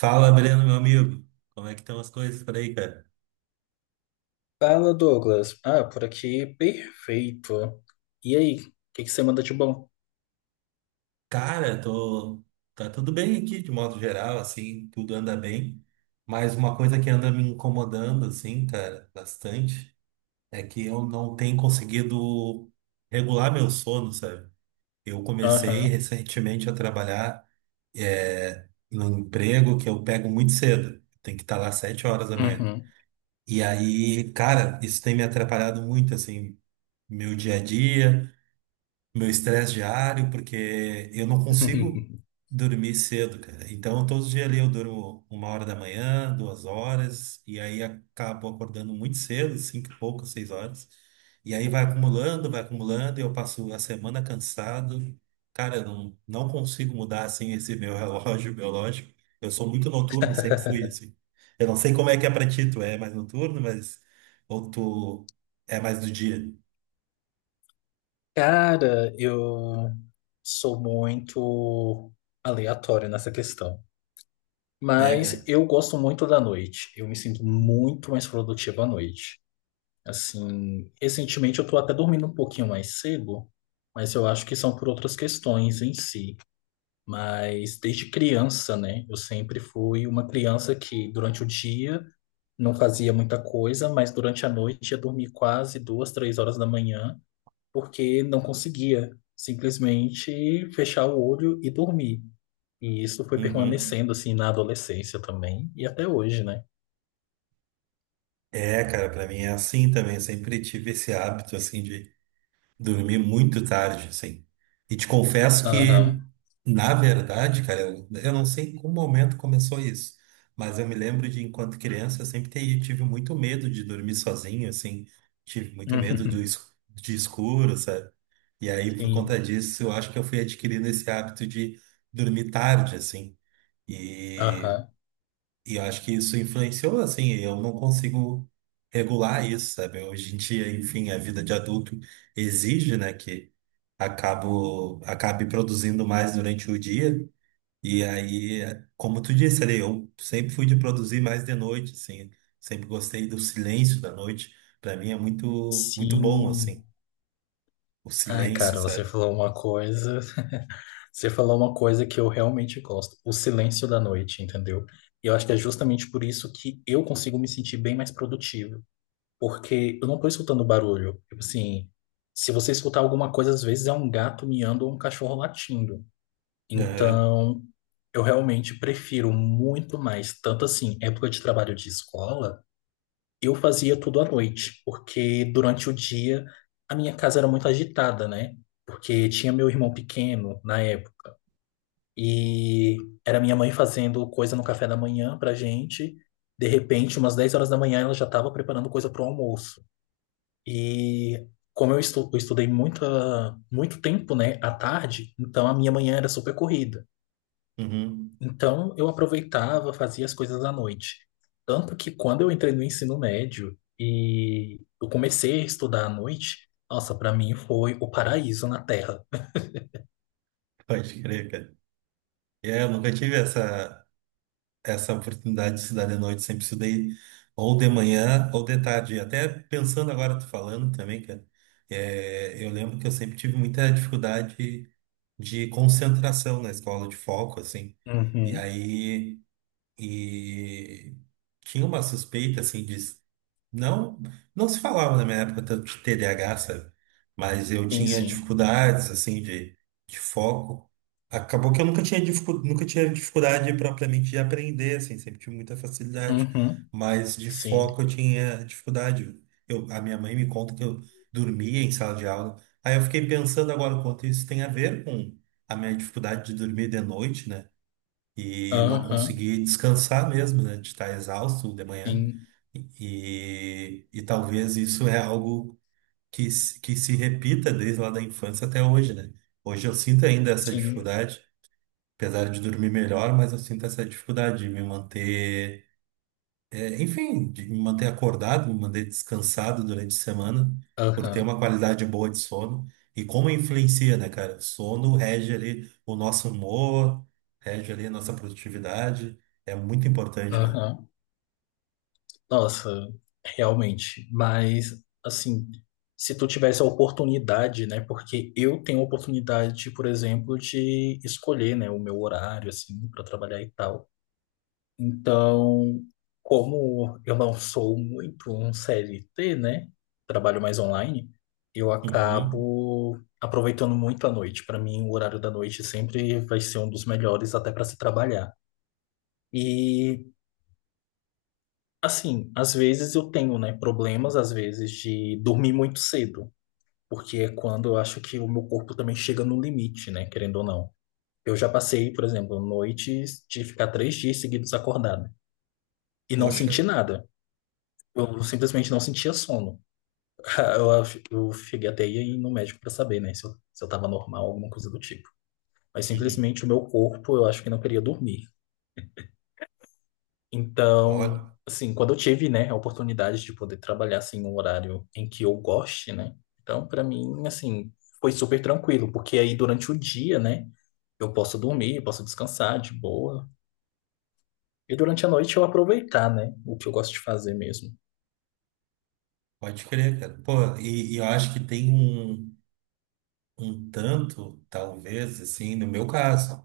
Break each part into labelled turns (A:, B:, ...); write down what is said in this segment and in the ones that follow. A: Fala, Breno, meu amigo. Como é que estão as coisas por aí, cara?
B: Fala, Douglas. Ah, por aqui, perfeito. E aí, o que que você manda de bom?
A: Cara, tô... tá tudo bem aqui, de modo geral, assim, tudo anda bem. Mas uma coisa que anda me incomodando, assim, cara, bastante, é que eu não tenho conseguido regular meu sono, sabe? Eu comecei
B: Aham.
A: recentemente a trabalhar num emprego que eu pego muito cedo. Tem que estar lá sete horas da manhã.
B: Uhum.
A: E aí, cara, isso tem me atrapalhado muito, assim, meu dia a dia. Meu estresse diário, porque eu não consigo dormir cedo, cara. Então, todos os dias ali eu durmo uma hora da manhã, duas horas, e aí acabo acordando muito cedo, cinco e pouco, seis horas. E aí vai acumulando, e eu passo a semana cansado. Cara, eu não consigo mudar, assim, esse meu relógio biológico. Eu sou muito noturno, sempre fui, assim. Eu não sei como é que é pra ti, tu é mais noturno, mas... Ou tu é mais do dia.
B: Cara, eu sou muito aleatório nessa questão.
A: É,
B: Mas
A: cara.
B: eu gosto muito da noite. Eu me sinto muito mais produtivo à noite. Assim, recentemente eu tô até dormindo um pouquinho mais cedo, mas eu acho que são por outras questões em si. Mas desde criança, né? Eu sempre fui uma criança que durante o dia não fazia muita coisa, mas durante a noite ia dormir quase duas, três horas da manhã, porque não conseguia simplesmente fechar o olho e dormir. E isso foi
A: Uhum.
B: permanecendo assim na adolescência também e até hoje, né?
A: É, cara, pra mim é assim também. Eu sempre tive esse hábito, assim, de dormir muito tarde, assim. E te confesso que,
B: Aham.
A: na verdade, cara, eu não sei em qual momento começou isso, mas eu me lembro de, enquanto criança, eu sempre tive muito medo de dormir sozinho, assim. Tive muito medo do es- De escuro, sabe? E aí, por
B: Sim.
A: conta disso, eu acho que eu fui adquirindo esse hábito de dormir tarde, assim. E
B: Aham.
A: e eu acho que isso influenciou, assim, eu não consigo regular isso, sabe? Hoje em dia, enfim, a vida de adulto exige, né, que acabe produzindo mais durante o dia. E aí, como tu disse ali, eu sempre fui de produzir mais de noite, assim, sempre gostei do silêncio da noite. Para mim é muito, muito bom,
B: Sim.
A: assim, o
B: Ah,
A: silêncio,
B: cara, você
A: sabe?
B: falou uma coisa. Você falou uma coisa que eu realmente gosto, o silêncio da noite, entendeu? E eu acho que é justamente por isso que eu consigo me sentir bem mais produtivo, porque eu não tô escutando barulho. Tipo assim, se você escutar alguma coisa, às vezes é um gato miando ou um cachorro latindo.
A: Aham,
B: Então, eu realmente prefiro muito mais. Tanto assim, época de trabalho de escola, eu fazia tudo à noite, porque durante o dia a minha casa era muito agitada, né? Porque tinha meu irmão pequeno na época. E era minha mãe fazendo coisa no café da manhã pra gente. De repente, umas 10 horas da manhã, ela já estava preparando coisa pro almoço. E como eu, estu eu estudei muita, muito tempo, né, à tarde, então a minha manhã era super corrida.
A: uhum.
B: Então eu aproveitava, fazia as coisas à noite. Tanto que quando eu entrei no ensino médio e eu comecei a estudar à noite, nossa, para mim foi o paraíso na Terra.
A: Pode crer, cara. É, eu nunca tive essa. Essa oportunidade de estudar de noite, sempre estudei ou de manhã ou de tarde. Até pensando agora, tu falando também, cara, é, eu lembro que eu sempre tive muita dificuldade de concentração na escola, de foco, assim. E
B: Uhum.
A: aí, e tinha uma suspeita, assim, de, não, não se falava na minha época tanto de TDAH, sabe? Mas eu
B: Sim,
A: tinha
B: sim.
A: dificuldades, assim, de foco. Acabou que eu nunca tinha, dificu- nunca tinha dificuldade propriamente de aprender, assim, sempre tive muita facilidade.
B: Uhum.
A: Mas de
B: Sim.
A: foco eu tinha dificuldade. Eu, a minha mãe me conta que eu dormia em sala de aula. Aí eu fiquei pensando agora o quanto isso tem a ver com a minha dificuldade de dormir de noite, né? E não
B: Aham.
A: consegui descansar mesmo, né? De estar exausto de manhã.
B: Sim.
A: E talvez isso é algo que se repita desde lá da infância até hoje, né? Hoje eu sinto ainda essa
B: Sim.
A: dificuldade, apesar de dormir melhor, mas eu sinto essa dificuldade de me manter é, enfim, de me manter acordado, me manter descansado durante a semana, por ter
B: Aham.
A: uma qualidade boa de sono. E como influencia, né, cara? O sono rege ali o nosso humor, rege ali a nossa produtividade. É muito importante, né?
B: Aham. Nossa, realmente. Mas, assim, se tu tivesse a oportunidade, né? Porque eu tenho a oportunidade, por exemplo, de escolher, né, o meu horário, assim, para trabalhar e tal. Então, como eu não sou muito um CLT, né? Trabalho mais online, eu
A: Uhum.
B: acabo aproveitando muito a noite. Para mim, o horário da noite sempre vai ser um dos melhores até para se trabalhar. E assim, às vezes eu tenho, né, problemas, às vezes, de dormir muito cedo, porque é quando eu acho que o meu corpo também chega no limite, né, querendo ou não. Eu já passei, por exemplo, noites de ficar 3 dias seguidos acordado e não
A: Poxa.
B: senti nada. Eu simplesmente não sentia sono. Eu cheguei até aí ir no médico para saber, né, se eu tava normal, alguma coisa do tipo. Mas
A: Uhum.
B: simplesmente o meu corpo, eu acho que não queria dormir. Então,
A: Pode,
B: assim, quando eu tive, né, a oportunidade de poder trabalhar assim um horário em que eu goste, né? Então, para mim, assim, foi super tranquilo, porque aí durante o dia, né, eu posso dormir, eu posso descansar de boa. E durante a noite eu aproveitar, né, o que eu gosto de fazer mesmo.
A: Pode crer, cara. Pô, e eu acho que tem um, um tanto, talvez, assim, no meu caso.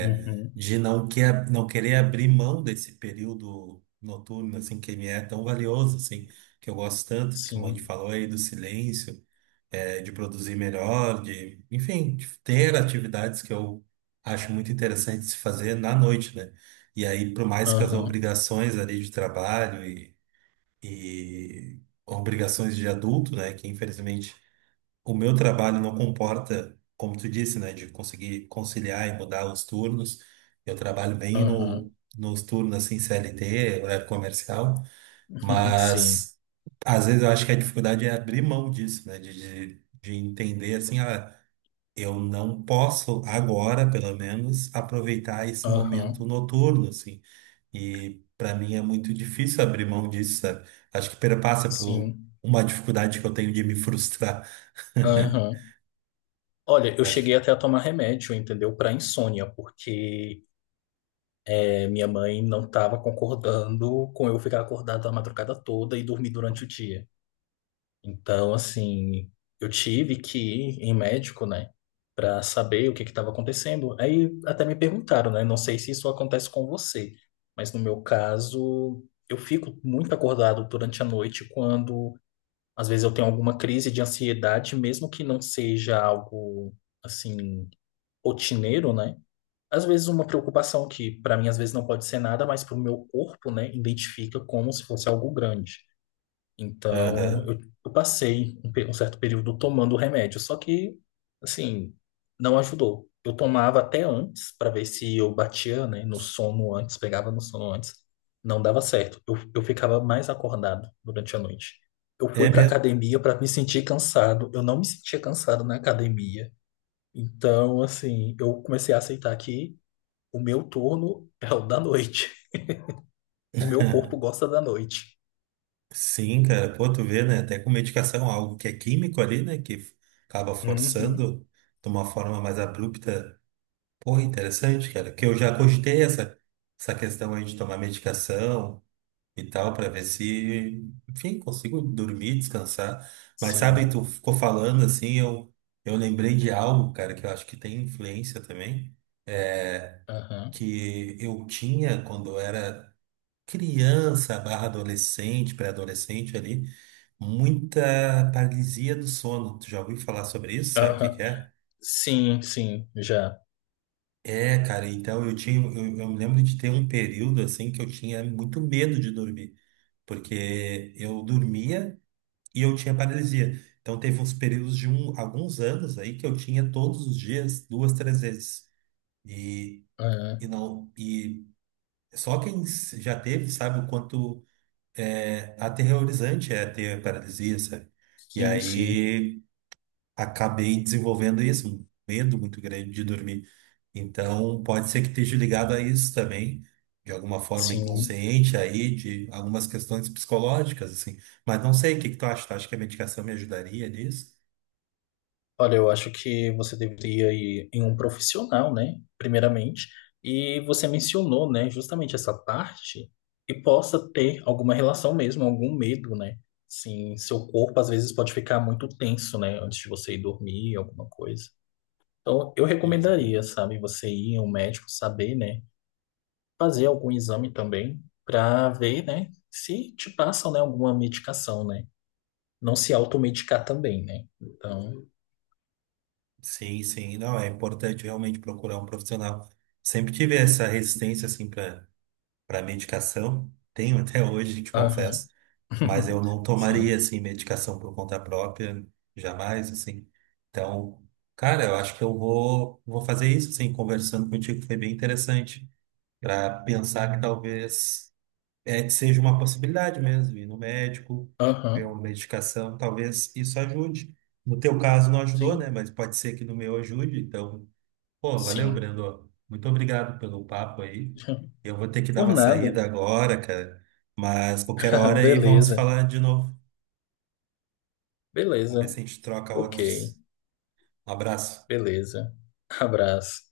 B: Uhum,
A: De não, que, não querer abrir mão desse período noturno, assim, que me é tão valioso, assim, que eu gosto tanto, que o a
B: sim.
A: falou aí, do silêncio, é, de produzir melhor, de, enfim, de ter atividades que eu acho muito interessante se fazer na noite, né? E aí, por mais que as
B: Aham,
A: obrigações ali de trabalho e obrigações de adulto, né, que infelizmente o meu trabalho não comporta, como tu disse, né, de conseguir conciliar e mudar os turnos. Eu trabalho bem
B: aham.
A: no, nos turnos assim CLT, horário comercial,
B: Sim.
A: mas às vezes eu acho que a dificuldade é abrir mão disso, né, de entender assim, ah, eu não posso agora, pelo menos, aproveitar esse momento
B: Aham,
A: noturno, assim. E para mim é muito difícil abrir mão disso, sabe? Acho que perpassa por
B: sim.
A: uma dificuldade que eu tenho de me frustrar.
B: Aham. Olha, eu
A: Acho
B: cheguei
A: que
B: até a tomar remédio, entendeu? Para insônia, porque e minha mãe não estava concordando com eu ficar acordado a madrugada toda e dormir durante o dia. Então, assim, eu tive que ir em médico, né, para saber o que estava acontecendo. Aí até me perguntaram, né, não sei se isso acontece com você, mas no meu caso, eu fico muito acordado durante a noite quando às vezes eu tenho alguma crise de ansiedade, mesmo que não seja algo assim rotineiro, né? Às vezes uma preocupação que para mim às vezes não pode ser nada, mas para o meu corpo, né, identifica como se fosse algo grande. Então
A: Aham.
B: eu passei um certo período tomando o remédio, só que assim não ajudou. Eu tomava até antes para ver se eu batia, né, no sono antes, pegava no sono antes, não dava certo. Eu ficava mais acordado durante a noite. Eu fui
A: É
B: para
A: mesmo.
B: academia para me sentir cansado. Eu não me sentia cansado na academia. Então, assim, eu comecei a aceitar que o meu turno é o da noite. O meu corpo gosta da noite.
A: Sim, cara. Pô, tu vê, né? Até com medicação, algo que é químico ali, né? Que acaba
B: Uhum.
A: forçando de uma forma mais abrupta. Pô, interessante, cara. Que eu já cogitei essa, Essa questão aí de tomar medicação e tal, pra ver se, enfim, consigo dormir, descansar. Mas sabe,
B: Sim.
A: tu ficou falando assim, eu lembrei de algo, cara, que eu acho que tem influência também,
B: Aham.
A: que eu tinha quando eu era. Criança barra adolescente, pré-adolescente ali, muita paralisia do sono. Tu já ouviu falar sobre isso? Sabe o que
B: Aham.
A: que é?
B: Sim, sim, já.
A: É, cara, então eu me lembro de ter um período assim que eu tinha muito medo de dormir, porque eu dormia e eu tinha paralisia. Então teve uns períodos de um, alguns anos aí que eu tinha todos os dias, duas, três vezes. E, e
B: Aham.
A: não, E já teve sabe o quanto é aterrorizante é ter paralisia, sabe? E
B: Sim, sim,
A: aí acabei desenvolvendo isso, um medo muito grande de dormir. Então pode ser que esteja ligado a isso também, de alguma forma
B: sim.
A: inconsciente aí, de algumas questões psicológicas, assim. Mas não sei, o que que tu acha? Tu acha que a medicação me ajudaria nisso?
B: Olha, eu acho que você deveria ir em um profissional, né? Primeiramente. E você mencionou, né, justamente essa parte que possa ter alguma relação mesmo, algum medo, né? Sim, seu corpo às vezes pode ficar muito tenso, né, antes de você ir dormir, alguma coisa. Então, eu recomendaria,
A: Uhum.
B: sabe, você ir em um médico, saber, né, fazer algum exame também, para ver, né, se te passam, né, alguma medicação, né? Não se automedicar também, né? Então,
A: Sim, sim, não, é importante realmente procurar um profissional. Sempre tive essa resistência, assim, para medicação. Tenho até hoje, te confesso.
B: aham,
A: Mas eu não tomaria
B: sim,
A: assim medicação por conta própria, jamais assim. Então, cara, eu acho que eu vou fazer isso assim, conversando contigo foi bem interessante para pensar que talvez é seja uma possibilidade mesmo ir no médico,
B: aham,
A: ver uma medicação, talvez isso ajude. No teu caso não ajudou, né?
B: sim,
A: Mas pode ser que no meu ajude. Então, pô, valeu,
B: sim.
A: Brendo. Muito obrigado pelo papo aí. Eu vou ter que dar
B: Por
A: uma
B: nada.
A: saída agora, cara. Mas qualquer hora aí vamos
B: Beleza,
A: falar de novo. Vamos ver
B: beleza,
A: se a gente troca
B: ok,
A: outros. Um abraço.
B: beleza. Abraço.